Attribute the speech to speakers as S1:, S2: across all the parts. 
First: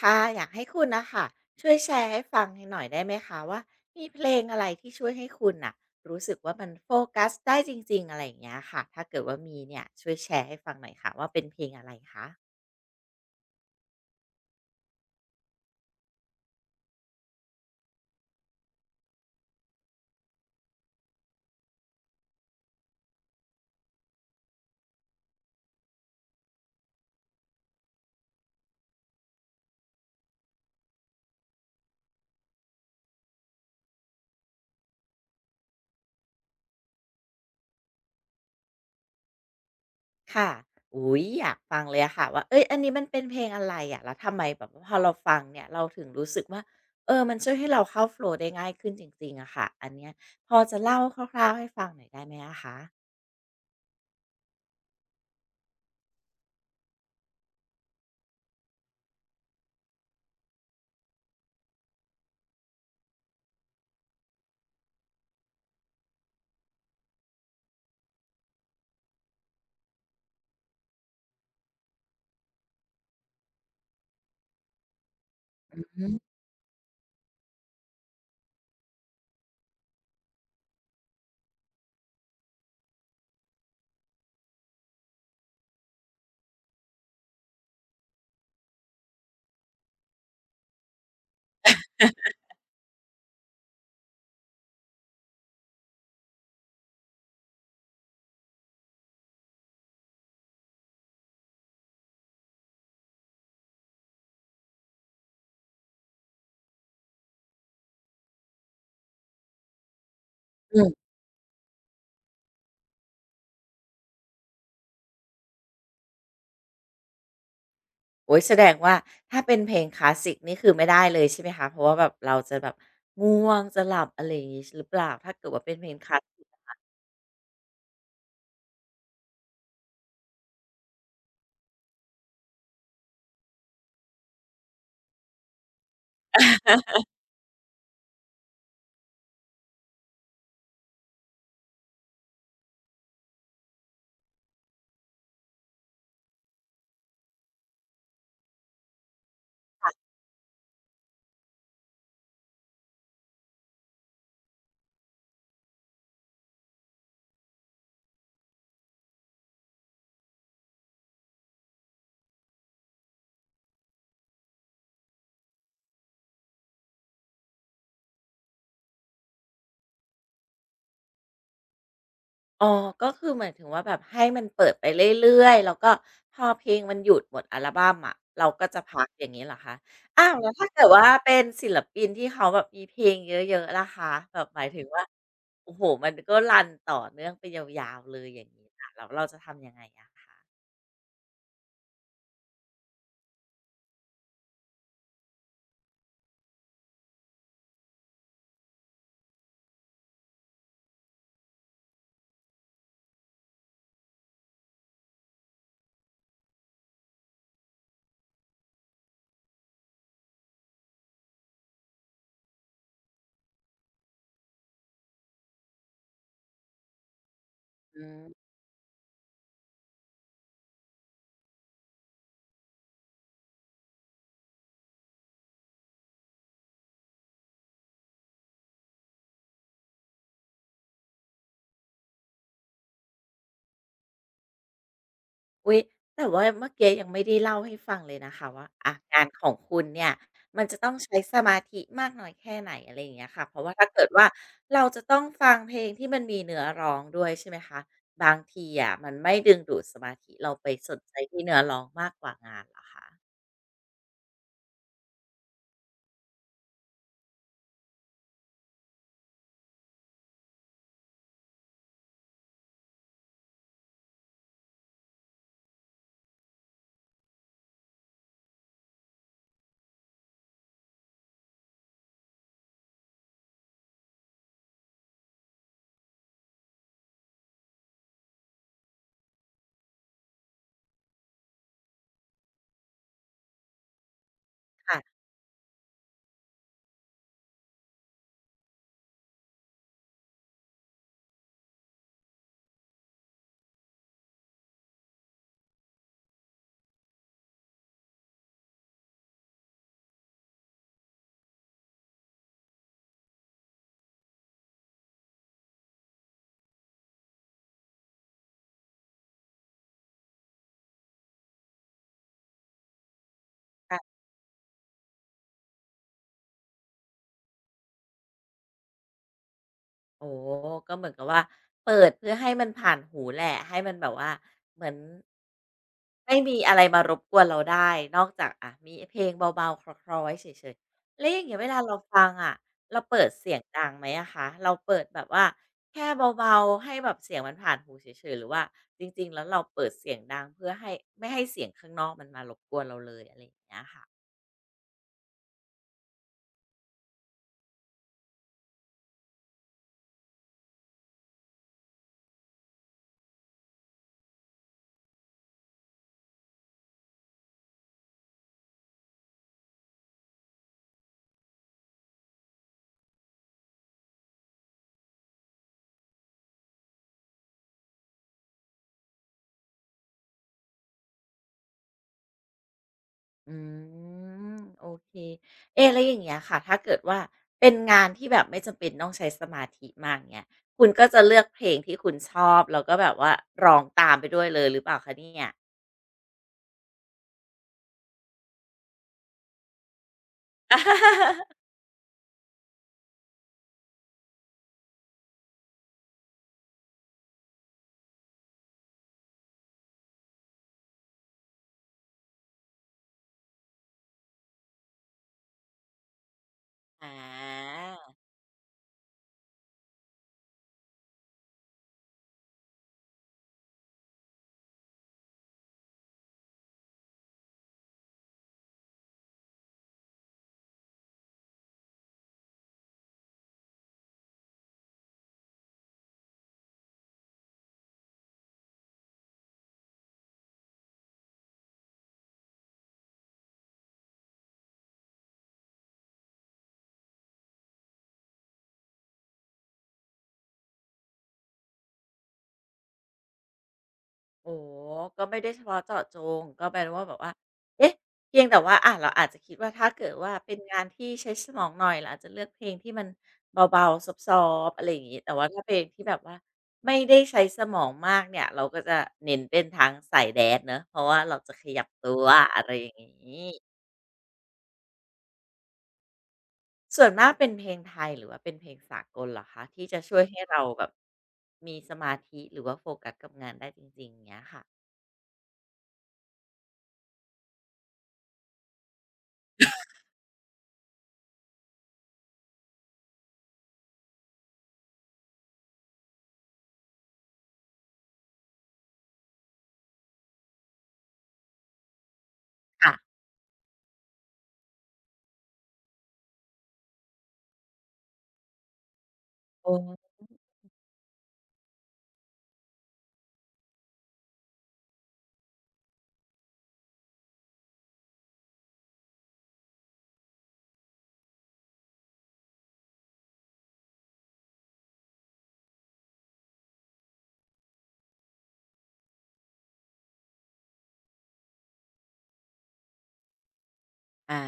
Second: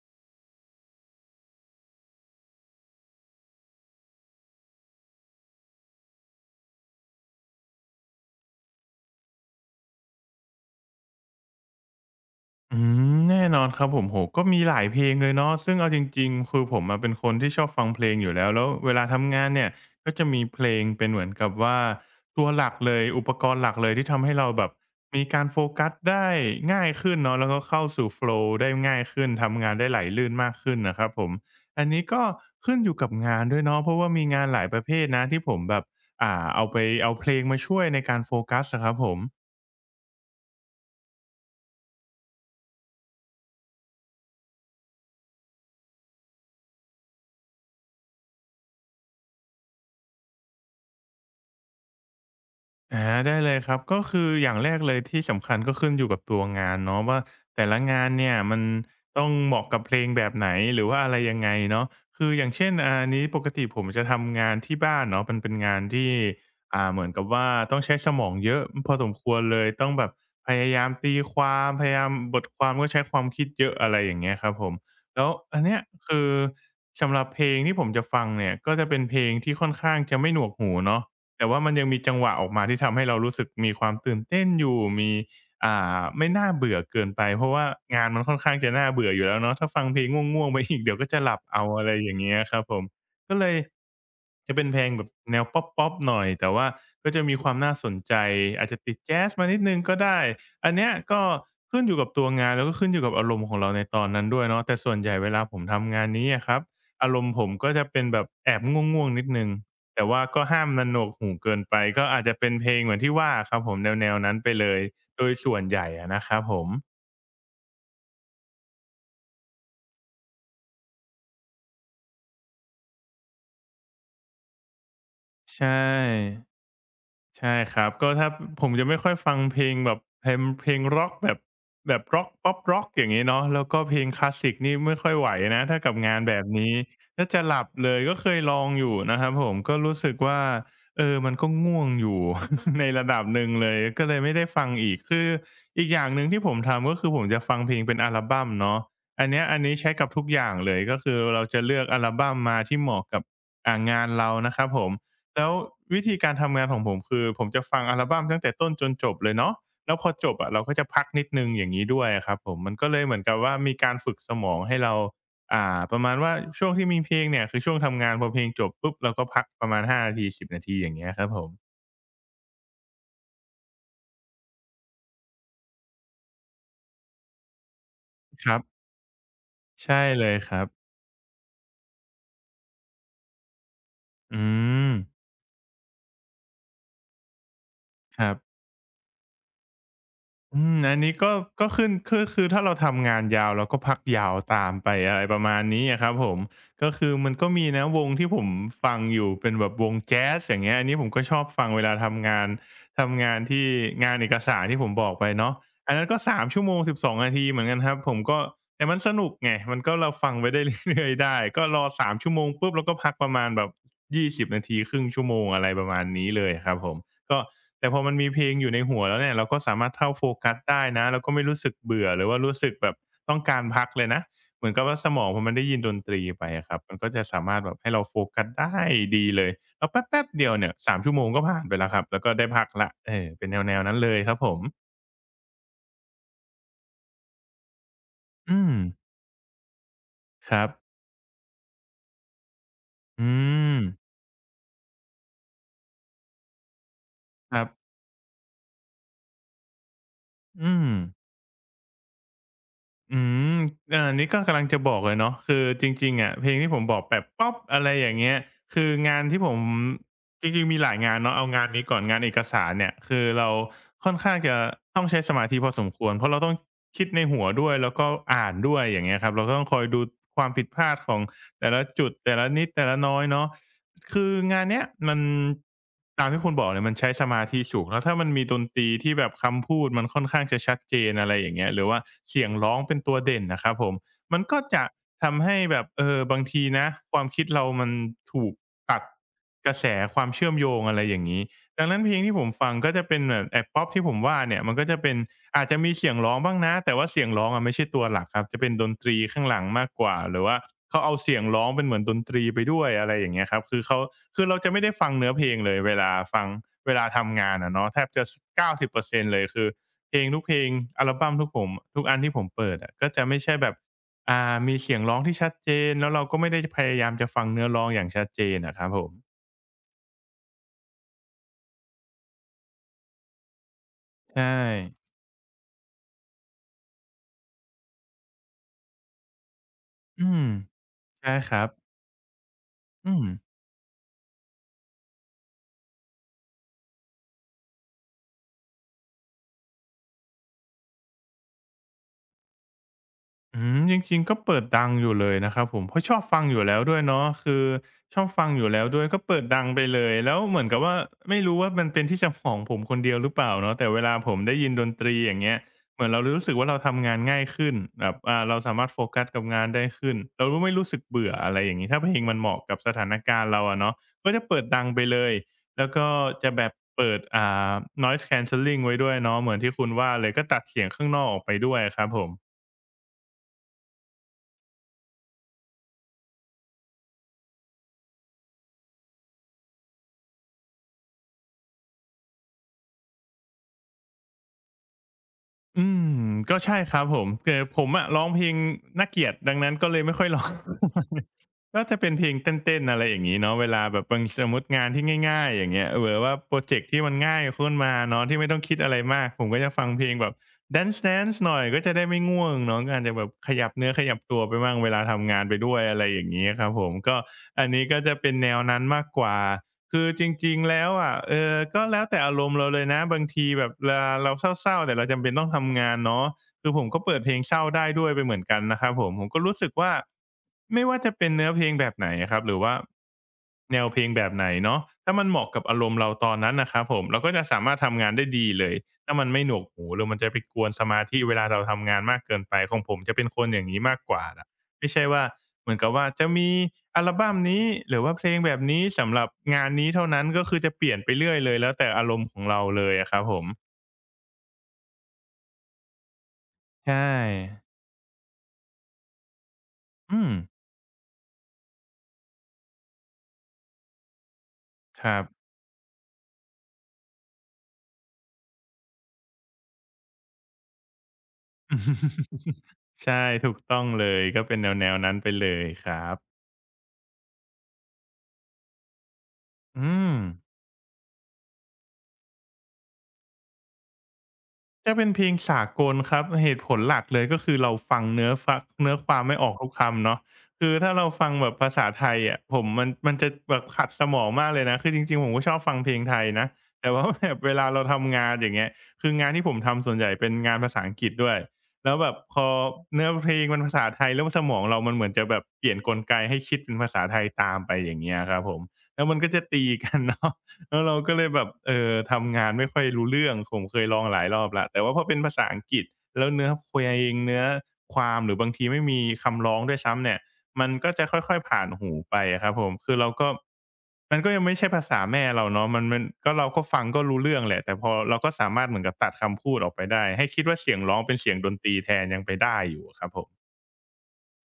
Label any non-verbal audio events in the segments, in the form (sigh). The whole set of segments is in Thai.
S1: ค่ะอยากให้คุณนะคะช่วยแชร์ให้ฟังหน่อยได้ไหมคะว่ามีเพลงอะไรที่ช่วยให้คุณน่ะรู้สึกว่ามันโฟกัสได้จริงๆอะไรอย่างเงี้ยค่ะถ้าเกิดว่ามีเนี่ยช่วยแชร์ให้ฟังหน่อยค่ะว่าเป็นเพลงอะไรคะ
S2: อืแน่นอนครับผมโอโก็มีหลายเพลงเลยเนาะซึ่งเอาจริงๆคือผมมาเป็นคนที่ชอบฟังเพลงอยู่แล้วแล้วเวลาทำงานเนี่ยก็จะมีเพลงเป็นเหมือนกับว่าตัวหลักเลยอุปกรณ์หลักเลยที่ทำให้เราแบบมีการโฟกัสได้ง่ายขึ้นเนาะแล้วก็เข้าสู่โฟลว์ได้ง่ายขึ้นทำงานได้ไหลลื่นมากขึ้นนะครับผมอันนี้ก็ขึ้นอยู่กับงานด้วยเนาะเพราะว่ามีงานหลายประเภทนะที่ผมแบบเอาไปเอาเพลงมาช่วยในการโฟกัสนะครับผม
S1: ค่ะอุ้ยอยากฟังเลยอะค่ะว่าเอ้ยอันนี้มันเป็นเพลงอะไรอะแล้วทำไมแบบว่าพอเราฟังเนี่ยเราถึงรู้สึกว่าเออมันช่วยให้เราเข้าโฟลว์ได้ง่ายขึ้นจริงๆอะค่ะอันเนี้ยพอจะเล่าคร่าวๆให้ฟังหน่อยได้ไหมอะคะ
S2: ได้เลยครับก็คืออย่างแรกเลยที่สำคัญก็ขึ้นอยู่กับตัวงานเนาะว่าแต่ละงานเนี่ยมันต้องเหมาะกับเพลงแบบไหนหรือว่าอะไรยังไงเนาะคืออย่างเช่นอันนี้ปกติผมจะทำงานที่บ้านเนาะมันเป็นงานที่เหมือนกับว่าต้องใช้สมองเยอะพอสมควรเลยต้องแบบพยายามตีความพยายามบทความก็ใช้ความคิดเยอะอะไรอย่างเงี้ยครับผมแล้วอันเนี้ย
S1: อื
S2: คือสำหรับเพลงที่ผมจะฟังเนี่ยก็จะเป็นเพลงที่ค่อนข้างจะไม่หนวกหูเนาะ แต่ว่ามันยังมีจังหวะออกมาที่ทำให้เรารู้สึกมีความตื่นเต้นอยู่มีอ่ไม่น่าเบื่อเกินไปเพราะว่างานมันค่อนข้างจะน่าเบื่ออยู่แล้วเนาะถ้าฟังเพลงง่วงๆไปอีกเดี๋ยวก็จะหลับเอาอะไรอย่างเงี้ยครับผมก็เลยจะเป็นเพลงแบบแนวป๊อปๆหน่อยแต่ว่าก็จะมีความน่าสนใจอาจจะติดแจ๊สมานิดหนึ่งก็ได้อันเนี้ยก็ขึ้นอยู่กับตัวงานแล้วก็ขึ้นอยู่กับอารมณ์ของเราในตอนนั้นด้วยเนาะแต่ส่วนใหญ่เวลาผมทำงานนี้อะครับอารมณ์ผมก็จะเป็นแบบแอบง่วงๆนิดหนึ่ง แต่ว่าก็ห้ามมันหน
S1: ม
S2: วกหูเกินไปก็อาจจะเป็นเพลงเหมือนที่ว่าครับผมแนวๆนั้นไปเลยโดยส่วนใหญ่อะนะครับผม
S1: โอ๊ยแสดงว่าถ้าเป็นเพลงคลาสสิกนี่คือไม่ได้เลยใช่ไหมคะเพราะว่าแบบเราจะแบบง่วงจะหลับอะไรอย่างงี้ชหรือเปล่าถ้าเกิดว่า
S2: ใช่
S1: เป็นเพลงคลาสสิก
S2: ใช่ครับก็ถ้าผมจะไม่ค่อยฟังเพลงแบบเพลงร็อกแบบร็อกป๊อปร็อกอย่างนี้เนาะแล้วก็เพลงคลาสสิกนี่ไม่ค่อยไหวนะถ้ากับงานแบบนี้ถ้าจะหลับเลยก็เคยลองอยู่นะครับผมก็รู้สึกว่าเออมันก็ง่วงอยู่ (laughs) ในระดับหนึ่งเลยก็เลยไม่ได้ฟังอีกคืออีกอย่างหนึ่งที่ผมทำก็คือผมจะฟังเพลงเป็นอัลบัมเนาะอันเนี้ยอันนี้ใช้กับทุกอย่างเลยก็คือเราจะเลือกอัลบัมมาที่เหมาะกับงานเรานะครับผม แล้ววิธีการทำงานของผมคือผมจะฟังอัลบัมตั้งแต่ต้นจนจบเลยเนาะแล้วพอจบอะเราก็จะพักนิดหนึ่งอย่างงี้ด้วยอะครับผมมันก็เลยเหมือนกับว่ามีการฝึกสมองให้เราประมาณว่าช่วงที่มีเพลงเนี่ยคือช่วงทำงานพอเพลงจบปุ๊บเราก็พักประมาณ5นาที10นาทีอย่างเงี้ยครับผม
S1: อ๋อก็คือหมายถึงว่าแบบให้มันเปิดไปเรื่อยๆแล้วก็พอเพลงมันหยุดหมดอัลบัมอะเรา
S2: ครั
S1: ก็จะ
S2: บ
S1: พักอย่างงี้เหรอคะ
S2: ใช่
S1: อ้า
S2: เล
S1: ว
S2: ย
S1: แล้
S2: ค
S1: ว
S2: รับ
S1: ถ้าเกิดว่าเป็นศิลปินที่เขาแบบมีเพลงเยอะๆล่ะคะแบ
S2: อื
S1: บหมายถึง
S2: ม
S1: ว่าโอ้โฮมันก็รันต่อเนื่องไปยาวๆเล
S2: ค
S1: ย
S2: รั
S1: อย่าง
S2: บ
S1: งี้ล่ะแล้วเราจะทำยังไงอะคะ
S2: อันนี้ก็ขึ้นคือถ้าเราทำงานยาวเราก็พักยาวตามไปอะไรประมาณนี้อะครับผมก็คือมันก็มีนะวงที่ผมฟังอยู่เป็นแบบวงแจ๊สอย่างเงี้ยอันนี้ผมก็ชอบฟังเวลาทำงานทำงานที่งานเอกสารที่ผมบอกไปเนาะอันนั้นก็3ชั่วโมง12นาทีเหมือนกันครับผมก็แต่มันสนุกไงมันก็เราฟังไปได้เรื่อยๆได้ก็รอ3ชั่วโมงปุ๊บแล้วก็พักประมาณแบบ20นาทีครึ่งชั่วโมงอะไรประมาณนี้เลยครับผม ก็แต่พอ
S1: อื
S2: มันมีเพ
S1: ม
S2: ลงอยู่ในหัวแล้วเนี่ยเราก็สามารถเข้าโฟกัสได้นะเราก็ไม่รู้สึกเบื่อหรือว่ารู้สึกแบบต้องการพักเลยนะเหมือนกับว่าสมองพอมันได้ยินดนตรีไปอะครับมันก็จะสามารถแบบให้เราโฟกัสได้ดีเลยแล้วแป๊บๆเดียวเนี่ย3ชั่วโมงก็ผ่านไปแล้วครับแล้วก็ได้พักแล้วเออเป็นแนวๆนั้นเลยครับผม
S1: อุ๊ยแต่ว่าเมื่อกี้ยังไม่ได้เล่าให้ฟังเลยนะคะ
S2: อื
S1: ว่า
S2: ม
S1: อะงานของคุณเนี่ย
S2: ค
S1: มั
S2: รั
S1: นจะต้อง
S2: บ
S1: ใช้สมาธิมากน้อยแค่ไหนอะไรอย่างเงี้
S2: อื
S1: ยค่ะเพราะว่า
S2: ม
S1: ถ้าเกิดว่าเราจะต้องฟังเพลงที่มันมีเนื้อร้องด้วยใช่ไห
S2: ค
S1: ม
S2: รั
S1: คะ
S2: บ
S1: บางทีอะมันไม่ดึงดูดสมาธิเราไป
S2: อืม
S1: สนใจที่เนื้อร้องมากกว่างานเหรอคะ
S2: อืมเอ่านี่ก็กำลังจะบอกเลยเนาะคือจริงๆอะเพลงที่ผมบอกแบบป๊อปอะไรอย่างเงี้ยคืองานที่ผมจริงๆมีหลายงานเนาะเอางานนี้ก่อนงานเอกสารเนี่ย คือเราค่อนข้างจะต้องใช้สมาธิพอสมควร เพราะเราต้องคิดในหัวด้วย แล้วก็อ่านด้วยอย่างเงี้ยครับเราก็ต้องคอยดูความผิดพลาดของ แต่ละจุดแต่ละนิดแต่ละน้อยเนาะคืองานเนี้ยมันตามที่คุณบอกเนี่ยมันใช้สมาธิสูงแล้วถ้ามันมีดนตรีที่แบบคำพูดมันค่อนข้างจะชัดเจนอะไรอย่างเงี้ยหรือว่าเสียงร้องเป็นตัวเด่นนะครับผมมันก็จะ
S1: ค่ะ
S2: ทำให้แบบบางทีนะความคิดเรามันถูกตัดกระแสความเชื่อมโยงอะไรอย่างงี้ ดังนั้นเพลงที่ผมฟังก็จะเป็นแบบแอบป๊อปที่ผมว่าเนี่ยมันก็จะเป็นอาจจะมีเสียงร้องบ้างนะแต่ว่าเสียงร้องอะไม่ใช่ตัวหลักครับจะเป็นดนตรีข้างหลังมากกว่าหรือว่าเขาเอาเสียงร้องเป็นเหมือนดนตรีไปด้วยอะไรอย่างเงี้ยครับคือเราจะไม่ได้ฟังเนื้อเพลงเลยเวลาฟังเวลาทำงานอะเนาะแทบจะ90%เปอร์เซ็นต์เลยคือเพลงทุกเพลงอัลบัมทุกอันที่ผมเปิดอะก็จะไม่ใช่แบบมีเสียงร้องที่ชัดเจนแล้วเราก็ไม่ได้พยายามจะฟังเนื้อร้องอย่างชัดเจนอะครับผม
S1: โอ้โก็เหมือนกับว่าเปิดเพื่อให้มันผ่านหูแหละให้มันแบบว่า
S2: ใช่
S1: เหมือนไม่มีอะไรมารบกวนเราได้นอกจากอ่ะมีเพลงเบาๆคลอๆ้
S2: อื
S1: ไว้
S2: ม
S1: เฉยๆแล้ว
S2: ใช่
S1: อย่าง
S2: ค
S1: เงี้
S2: รั
S1: ยเว
S2: บ
S1: ลาเราฟังอ่ะเรา
S2: อื
S1: เปิ
S2: ม
S1: ดเสียงดังไหมอะคะเราเปิดแบบว่าแค่เบาๆให้แบบเสียงมันผ่านหูเฉยๆหรือว่าจริงๆแล้วเราเปิดเสียงดังเพื่อให้ไม่ให้เสียงข้างนอกมันมารบกวนเราเลยอะไรอย่า
S2: อื
S1: งเงี้
S2: ม
S1: ย
S2: จ
S1: ค่ะ
S2: ริงๆ ก็เปิดดังอยู่เลยนะครับผม เพราะชอบฟังอยู่แล้วด้วยเนาะคือชอบฟังอยู่แล้วด้วยก็เปิดดังไปเลย แล้วเหมือนกับว่าไม่รู้ว่ามันเป็นที่จำของผมคนเดียวหรือเปล่าเนาะแต่เวลาผมได้ยินดนตรีอย่างเงี้ยเหมือนเรารู้สึกว่าเราทำงานง่ายขึ้นแบบเราสามารถโฟกัสกับงานได้ขึ้นเรารู้ไม่รู้สึกเบื่ออะไรอย่างงี้ถ้าเพลงมันเหมาะกับสถานการณ์เราอะเนาะก็จะเปิดดังไปเลยแล้วก็จะแบบเปิดา noise cancelling ไว้ด้วยเนาะเหมือนที่คุณว่าเลยก็ตัดเสียงข้างนอกออกไปด้วยครับผม
S1: อืมโอเคเอ๊ะแล้วอย่างเงี้ยค่ะถ้าเกิดว่าเป็นงานที่แบบไม่จำเป็นต้องใช้สมาธิมากเงี้ยคุณก็จะเลือกเพลงที่คุณชอบแล้วก็แบบว่าร้องตามไปด้วยเลยหรือเปล่าคะเนี่ย
S2: อืมก็ใช่ครับผมแต่ผมอะร้องเพลงน่าเกลียดดังนั้นก็เลยไม่ค่อยร้อง
S1: (laughs)
S2: ก็จะเป็นเพลงเต้นๆอะไรอย่างงี้เนาะเวลาแบบบางสมมุติงานที่ง่ายๆอย่างเงี้ยหรือว่าพรอเจกต์ที่มันง่ายขึ้นมาเนาะที่ไม่ต้องคิดอะไรมากผมก็จะฟังเพลงแบบ Dance Dance หน่อยก็จะได้ไม่ง่วงเนาะกอาจจะแบบขยับเนื้อขยับตัวไปบ้างเวลาทำงานไปด้วยอะไรอย่างงี้ครับผมก็อันนี้ก็
S1: อา
S2: จะเป็นแนวนั้นมากกว่าคือจริงๆแล้วอะก็แล้วแต่อารมณ์เราเลยนะบางทีแบบเวลาเราเศร้าๆแต่เราจำเป็นต้องทำงานเนาะ คือผมก็เปิดเพลงเศร้าได้ด้วยไปเหมือนกันนะครับผมก็รู้สึกว่าไม่ว่าจะเป็นเนื้อเพลงแบบไหนอะครับหรือว่าแนวเพลงแบบไหนเนาะถ้ามันเหมาะกับอารมณ์เราตอนนั้นนะครับผมเราก็จะสามารถทำงานได้ดีเลยถ้ามันไม่หนวกหูหรือมันจะไปกวนสมาธิเวลาเราทำงานมากเกินไปของผมจะเป็นคนอย่างงี้มากกว่าน่ะไม่ใช่ว่าเหมือนกับว่าจะมีอัลบัมนี้หรือว่าเพลงแบบนี้สำหรับงานนี้เท่านั้นก็คือจะเปลี่ยนไปเรื่อยเลยแล้วแต่อารมณ์ของเราเลยอะครับผม
S1: โอ้ก็ไม่ได้เฉพาะเจาะจงก็แปล
S2: ใช
S1: ว่าแบบว่า
S2: ่
S1: เอ๊ะเพียงแต่ว่าอาเราอาจจะคิดว่าถ้าเกิด
S2: อืม
S1: ว่าเป็นงานที่ใช้สมองหน่อยเราอาจจะเลือกเพลงที่มันเบาๆซอฟต์ๆอะไรอ
S2: ค
S1: ย่างงี้
S2: รับ
S1: แต่ว่าถ้าเพลงที่แบบว่าไม่ได้ใช้สมองมากเนี่ยเราก็จะเน้นเป็นทางสายแดนซ์เนาะเพราะว่าเราจะขยับตัวอะไร
S2: (laughs)
S1: อย่าง
S2: ใช่ถู
S1: งี้
S2: กต้องเลยก็เป็นแนวๆนวนั้นไปเลยครับ
S1: ส่วนมากเป็นเพลงไทยหรือว่าเป็นเพลงสากลเหรอคะที่
S2: อื
S1: จะ
S2: ม
S1: ช่วยให้เราแบบมีสมาธิหรือว่าโฟกัสกับงานได้จริงๆเงี้ยค่ะ
S2: จะเป็นเพลงสากลครับเหตุผลหลักเลยก็คือเราฟังเนื้อฟักเนื้อความไม่ออกทุกคำเนาะคือถ้าเราฟังแบบภาษาไทยอะผมมันจะแบบขัดสมองมากเลยนะคือจริงๆผมก็ชอบฟังเพลงไทยนะแต่ว่าแบบเวลาเราทำงานอย่างเงี้ยคืองานที่ผมทำส่วนใหญ่เป็นงานภาษาอังกฤษด้วยแล้วแบบพอ
S1: ค่ะ
S2: เนื้อเพลงมันภาษาไทยแล้วสมองเรามันเหมือนจะแบบเปลี่ยนกลไกให้คิดเป็นภาษาไทยตามไปอย่างเงี้ยครับผมแล้วมันก็จะตี
S1: โอ้
S2: กันเนาะ แล้วเราก็เลยแบบทำงานไม่ค่อยรู้เรื่องผมเคยลองหลายรอบแล้วแต่ว่าพอเป็นภาษาอังกฤษแล้วเนื้อเพลงเนื้อความหรือบางทีไม่มีคำร้องด้วยซ้ำเนี่ยมันก็จะค่อยๆผ่านหูไปอะครับผมคือเราก็มันก็ยังไม่ใช่ภาษาแม่เราเนาะมันก็เราก็ฟังก็รู้เรื่องแหละแต่พอเราก็สามารถเหมือนกับตัดคำพูดออกไปได้ให้คิดว่าเสียงร้องเป็นเสียงดนตรีแทนยังไปได้อยู่อะครับผม
S1: อา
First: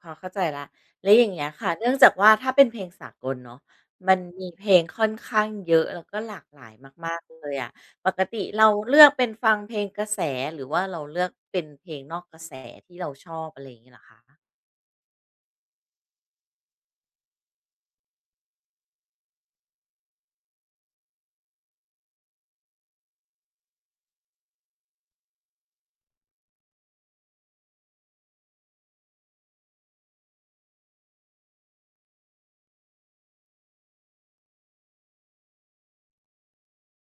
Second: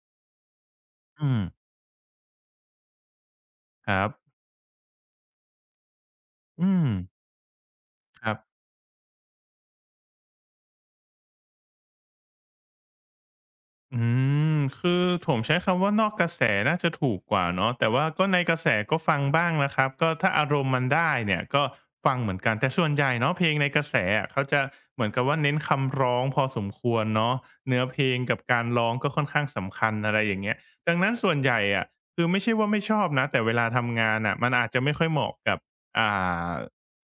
S1: พอเข้าใจแล้วแล้วอย่า
S2: อื
S1: ง
S2: ม
S1: เงี้ยค่ะเนื่องจากว่าถ้าเป็นเพลงสากลเนาะ
S2: ครั
S1: มัน
S2: บ
S1: มีเพลงค่อนข้างเยอะแล้วก็หลากหลา
S2: อื
S1: ย
S2: ม
S1: มากๆเลยอะปก
S2: ครับ
S1: ติเราเลือกเป็นฟังเพลงกระแสหรือว่าเราเลือกเป็นเพลงนอกกระแสที่เราชอบอะไรอย่างงี้เหร
S2: อื
S1: อคะ
S2: มคือผมใช้คำว่านอกกระแสน่าจะถูกกว่าเนาะแต่ว่าก็ในกระแสก็ฟังบ้างนะครับก็ถ้าอารมณ์มันได้เนี่ยก็ฟังเหมือนกันแต่ส่วนใหญ่เนาะเพลงในกระแสอะเขาจะเหมือนกับว่าเน้นคำร้องพอสมควรเนาะเนื้อเพลงกับการร้องก็ค่อนข้างสำคัญอะไรอย่างเงี้ยดังนั้นส่วนใหญ่อะคือไม่ใช่ว่าไม่ชอบนะแต่เวลาทำงานน่ะมันอาจจะไม่ค่อยเหมาะกับอ่า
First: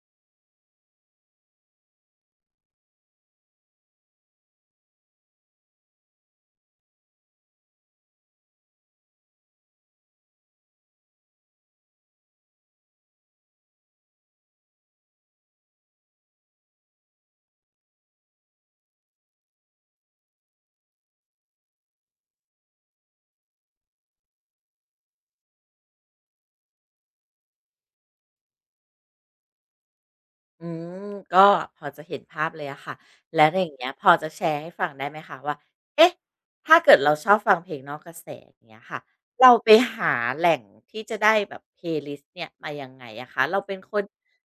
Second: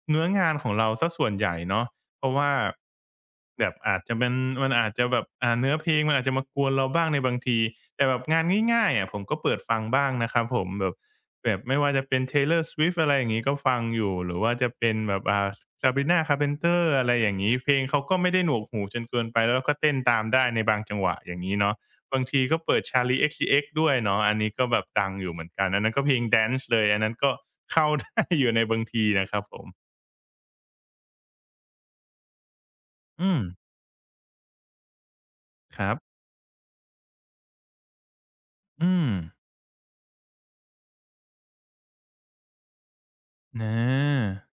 S2: เนื้องานของเราเสียส่วนใหญ่เนาะ เพราะว่าแบบอาจจะเป็นมันอาจจะแบบเนื้อเพลงมันอาจจะมากวนเราบ้างในบางทีแต่แบบงานง่ายๆอะผมก็เปิดฟังบ้างนะครับผมแบบแบบไม่ว่าจะเป็น Taylor Swift อะไรอย่างนี้ก็ฟังอยู่หรือว่าจะเป็นแบบSabrina Carpenter อะไรอย่างนี้เพลงเขาก็ไม่ได้หนวกหูจนเกินไปแล้วก็เต้นตามได้ในบางจังหวะอย่างนี้เนาะบางทีก็เปิด Charlie XCX ด้วยเนาะอันนี้ก็แบบดังอยู่เหมือนกันอันนั้นก็เพลงแดนซ์เลยอันนั้นก็เข้า (laughs) ได้อยู่ในบางทีนะครับผม
S1: อืมก็พอจะเห็นภาพเลยอะค่ะ
S2: อืม
S1: แล้วอย่างเงี้ยพอจะแชร์ให้ฟังได้ไหมคะว่า
S2: ครั
S1: เอ๊ะ
S2: บ
S1: ถ้าเกิดเราชอบฟังเพลงนอกกระแสอย่างเงี้ย
S2: อื
S1: ค่ะ
S2: ม
S1: เราไปหาแหล่งที่จะได้แบบ Playlist เนี่ยมายังไงอะคะเรา
S2: ่ย
S1: เป็นคน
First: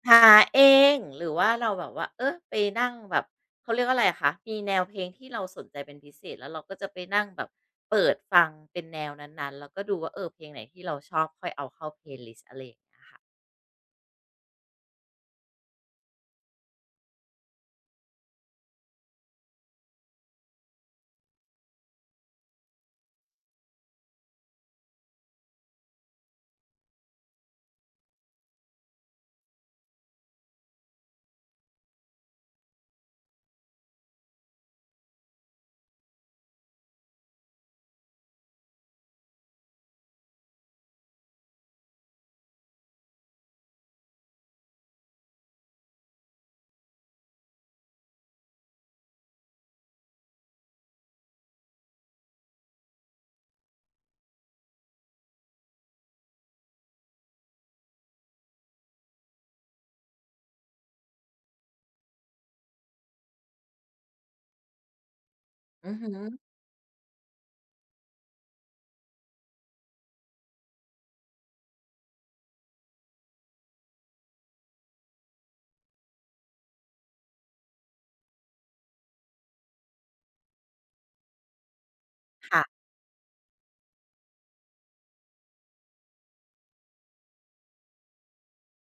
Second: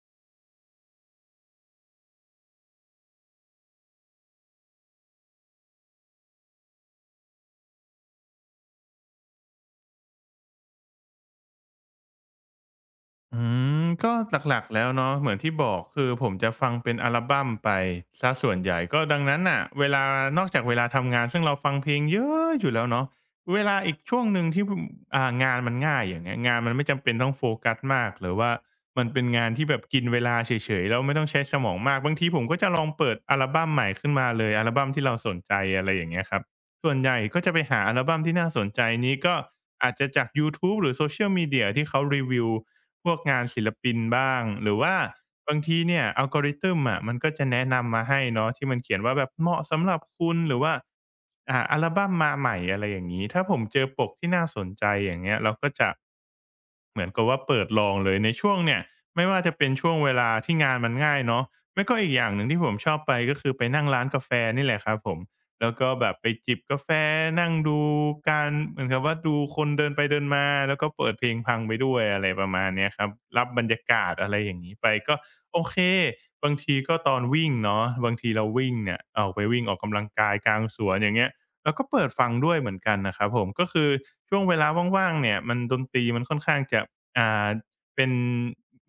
S1: หาเองหรือว่าเราแบบว่าเออไปนั่งแบบเขาเรียกว่าอะไรอะคะมีแนวเพลงที่เราสนใจเป็นพิเศษแล้วเราก็จะไปนั่งแบบเปิดฟังเป็นแนวนั้นๆแล้วก็ดูว่าเออเพลงไหนที่เราชอบค่อยเอาเข้า Playlist อะไรอย่างเงี้ย
S2: อืมก็หลักๆแล้วเนาะเหมือนที่บอกคือผมจะฟังเป็นอัลบัมไปเสียส่วนใหญ่ก็ดังนั้นน่ะเวลานอกจากเวลาทำงานซึ่งเราฟังเพลงเยอะอยู่แล้วเนาะเวลาอีกช่วงหนึ่งที่พงานมันง่ายอย่างเงี้ยงานมันไม่จำเป็นต้องโฟกัสมากหรือว่ามันเป็นงานที่แบบกินเวลาเฉยๆแล้วไม่ต้องใช้สมองมากบางทีผมก็จะลองเปิดอัลบัมใหม่ขึ้นมาเลยอัลบัมที่เราสนใจอะไรอย่างเงี้ยครับส่วนใหญ่ก็จะไปหาอัลบัมที่น่าสนใจนี้ก็อาจจะจากยูทูบหรือ Social Media ที่เขารีวิว พวกงานศิลปินบ้างหรือว่าบางทีเนี่ยอั l กอ r i ทึมอะมันก็จะแนะนำมาให้เนาะที่มันเขียนว่าแบบเหมาะสำหรับคุณหรือว่าอัลบัมมาใหม่อะไรอย่างนี้ถ้าผมเจอปกที่น่าสนใจอย่างเงี้ยเราก็จะเหมือนกับว่าเปิดลองเลยในช่วงเนี่ยไม่ว่าจะเป็นช่วงเวลาที่งานมันง่ายเนาะไม่ก็อีกอย่างหนึ่งที่ผมชอบไปก็คือไปนั่งร้านกาแฟนี่แหละครับผม แล้วก็
S1: อือ
S2: แบ
S1: ฮึ
S2: บไปจิบกาแฟนั่งดูการเหมือนกับว่าดูคนเดินไปเดินมาแล้วก็เปิดเพลงพังไปด้วยอะไรประมาณเนี้ยครับรับบรรยากาศอะไรอย่างงี้ไปก็โอเคบางทีก็ตอนวิ่งเนาะบางทีเราวิ่งเนี่ยออกไปวิ่งออกกำลังกายกลางสวนอย่างเงี้ยเราก็เปิดฟังด้วย
S1: ค่ะ
S2: เหมือนกันนะครับผมก็คือช่วงเวลาว่างๆเนี่ยมันดนตรีมันค่อนข้างจะอ่าเป็น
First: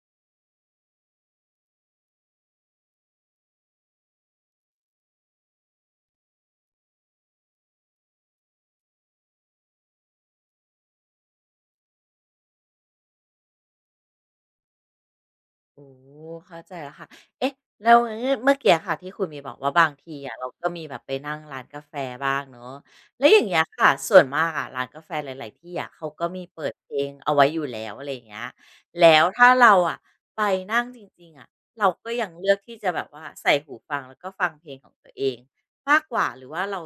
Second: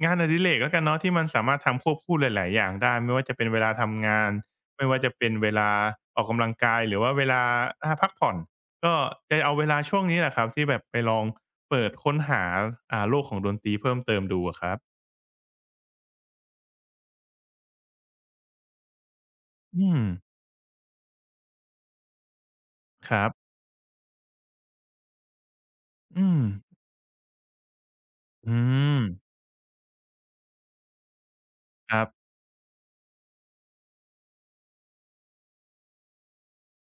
S2: งานอดิเรกแล้วกันเนาะที่มันสามารถทำควบคู่หลายๆอย่างได้ไม่ว่าจะเป็นเวลาทำงาน ไม่ว่าจะเป็นเวลาออกกำลังกายหรือว่าเวลาพักผ่อนก็จะเอาเวลาช่วงนี้แหละครับที่แบบไปลองเปิดค้นหาโลกของดนตรีเพิ่มเติมดูอะครับ
S1: โอ้เข้าใจแล้วค่ะเอ๊ะแล้วเมื่อกี้อะค่ะที่คุณมีบอกว่า
S2: อื
S1: บาง
S2: ม
S1: ทีอะเราก็มีแบบไปนั่งร้านกาแฟบ้างเนาะ
S2: ค
S1: แล้
S2: รั
S1: ว
S2: บ
S1: อย่างเงี้ยค่ะส่วนมากอะร้านกาแฟหลายๆที่อะเขาก็
S2: อืม
S1: มีเปิดเพลงเอาไว้อยู่แล้วอะไรอย่างเงี้ย
S2: อืม
S1: แล้วถ้าเราอะไปนั่งจริงๆอะเรา
S2: ครับ
S1: ก็ยังเลือกที่จะแบบว่าใส่หูฟังแล้วก็ฟังเพลงของตัวเองมากกว่าหรือว่าเรา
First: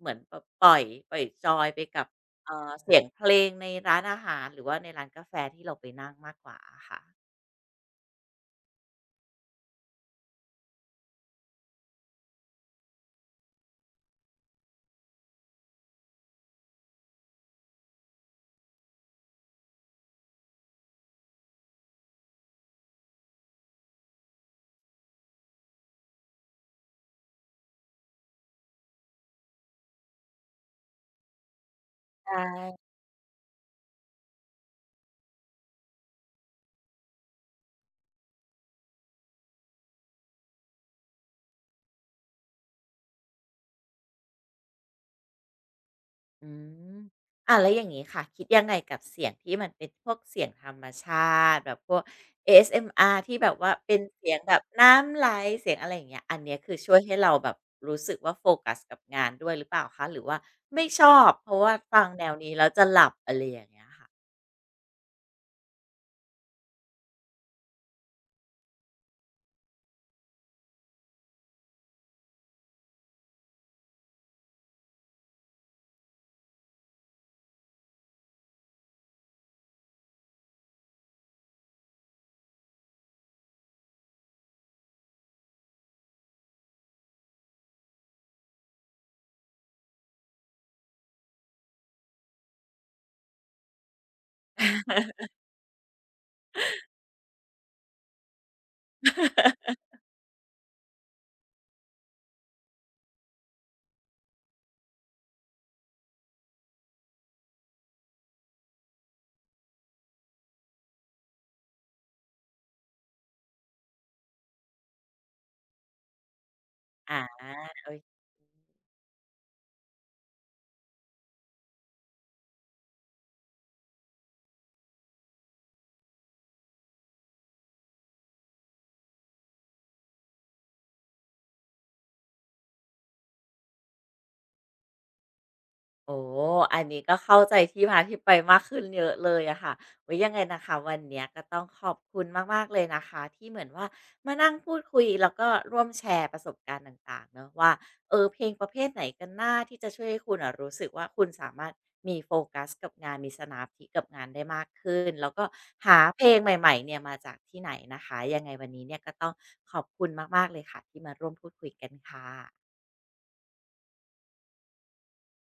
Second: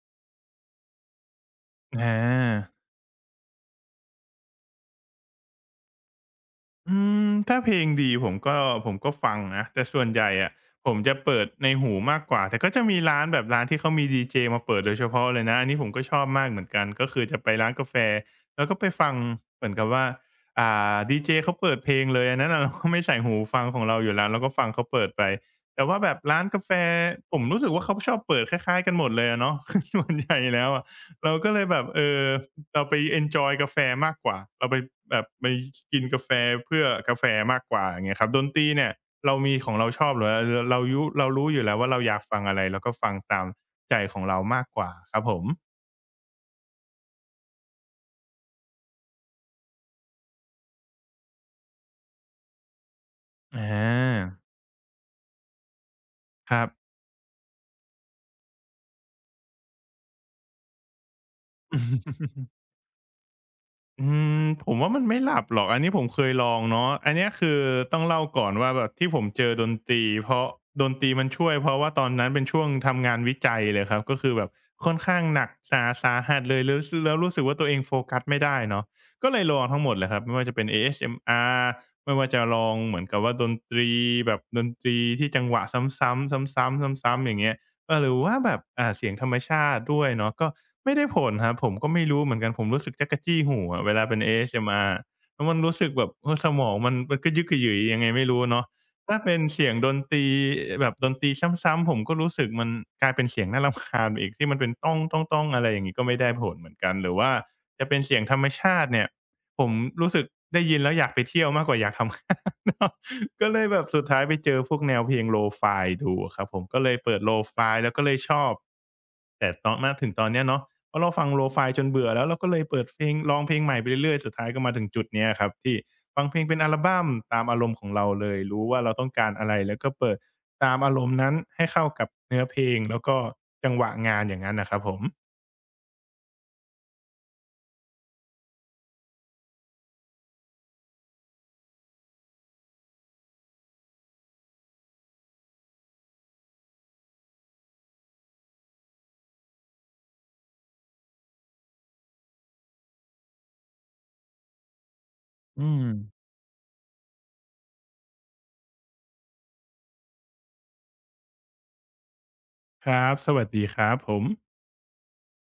S1: เหมือนแบบปล่อยจอยไปกับ
S2: อา
S1: เอ่อเสียงเพลงในร้านอาหารหรือว่าในร้านกาแฟที่เราไปนั่งมากกว่าอะ
S2: อื
S1: คะ
S2: มถ้าเพลงดีผมก็ผมก็ฟังนะแต่ส่วนใหญ่อะผมจะเปิดในหูมากกว่าแต่ก็จะมีร้านแบบร้านที่เขามีดีเจมาเปิดโดยเฉพาะเลยนะอันนี้ผมก็ชอบมากเหมือนกันก็คือจะไปร้านกาแฟแล้วก็ไปฟังเหมือนกับว่าอ่ดีเจเขาเปิดเพลงเลยอันนั้นน่ะเราก็ไม่ใส่หูฟังของเราอยู่แล้วเราก็ฟังเขาเปิดไปแต่ว่าแบบร้านกาแฟผมรู้สึกว่าเขาชอบเปิดคล้ายๆกันหมดเลยอะเนาะ (laughs) ส่วนใหญ่แล้วอะเราก็เลยแบบเออ
S1: ใช
S2: เรา
S1: ่
S2: ไปเอนจอยกาแฟมากกว่าเราไปแบบไปกินกาแฟเพื่อกาแฟมากกว่าอย่างเงี้ยครับดนตรีเนี่ยเรามีของเราชอบหรือเราเรายุเรารู้อยู่แล้วว่าเราอยากฟังอะไรเราก็ฟังตามใจของเรามากกว่าครับผม
S1: อืมอ่ะแล้วอย่างนี้ค่ะคิดยังไงกับเสียงที่มันเป็นพวกเสียงธรรมชาติแบบพวก ASMR ที่แบบ
S2: อ
S1: ว่าเป็นเสี
S2: า
S1: ยงแบบน้ำไหลเสียงอะไรอย่างเงี้ยอัน
S2: ค
S1: เนี้ย
S2: รั
S1: คือช่
S2: บ
S1: วยให้เราแบบรู้สึกว่าโฟกัสกับงานด้วยหรือเปล่าคะหรือว่าไม่ชอบเพราะว่าฟังแนวนี้แล้วจะหลับอะไรอย่างเงี้ยค่ะ
S2: อืมผมว่ามันไม่หลับหรอกอันนี้ผมเคยลองเนาะอันเนี้ยคือต้องเล่าก่อนว่าแบบที่ผมเจอดนตรีเพราะดนตรีมันช่วยเพราะว่าตอนนั้นเป็นช่วงทำงานวิจัยเลยครับก็คือแบบค่อนข้างหนักสาสาหัสเลยแล้วแล้วรู้สึกว่าตัวเองโฟกัสไม่ได้เนาะก็เลยลองทั้งหมดเลยครับไม่ว่าจะเป็นเอเอสเอ็มอาร r ไม่ว่าจะลองเหมือนกับว่าดนตรีแบบดนตรีที่จังหวะซ้ำๆซ้ำๆซ้ำๆอย่างเงี้ย เออหรือว่าแบบเสียงธรรมชาติด้วยเนาะก็ไม่ได้ผลครับผมก็ไม่รู้เหมือนกันผมรู้สึกจักกจี้หูอะเวลาเป็น ASMR แล้วมันรู้สึกแบบเออสมองมันมันก็ยึกกระยือยังไงไม่รู้เนาะถ้าเป็นเสียงดนตรีแบบดนตรีซ้ำๆผมก็รู้สึกมันกลายเป็นเสียงน่ารำคาญไปอีกที่มันเป็นต้องต้องต้องอะไรอย่างงี้ก็ไม่ได้ผลเหมือนกันหรือว่าจะเป็นเสียงธรรมชาติเนี่ยผมรู้สึกได้ยินแล้วอยากไปเที่ยวมากกว่าอยากทำงาน (laughs) ก็เลยแบบสุดท้ายไปเจอพวกแนวเพลง Lo-fi ดูครับผมก็เลยเปิ
S1: อา
S2: ดโลฟายแล้วก็เล
S1: อ
S2: ยชอบแต่ตอนมาถึงตอนเนี้ยเนาะเพราะเราฟัง Lo-fi จนเบื่อแล้วเราก็เลยเปิดเพลงลองเพลงใหม่ไปเรื่อยๆสุดท้ายก็มาถึงจุดเนี้ยครับที่ฟังเพลงเป็นอัลบัมตามอารมณ์ของเราเลยรู้ว่าเราต้องการอะไรแล้วก็เปิดตามอารมณ์นั้นให้เข้ากับเนื้อเพลงแล้วก็จังหวะงานอย่างงั้นน่ะครับผม
S1: โอ้อันนี้ก็เข้าใจที่มาที่ไปมากขึ้นเยอะเลยอะค่ะไว้ยังไงนะคะวันเนี้ยก็ต้องขอบคุณมากๆเลยนะคะที่เหมือนว่ามานั่งพูดคุยแล้วก็ร่วมแชร์ประสบการณ์ต่างๆเนอะว่าเออเพลงประเภทไหนกันหน้าที่จะช่วยให้คุณอะรู้สึกว่าคุณสามารถมีโฟกัสกับงานมีสมาธิกับงานได้มากขึ้นแล้วก็
S2: อืม
S1: หาเพลงใหม่ๆเนี่ยมาจากที่ไหนนะคะยังไงวันนี้เนี่ยก็ต้องขอบคุณมากๆเลยค่ะที่มาร่วมพูดคุยกันค่ะ
S2: ครับสวัสดีครับผม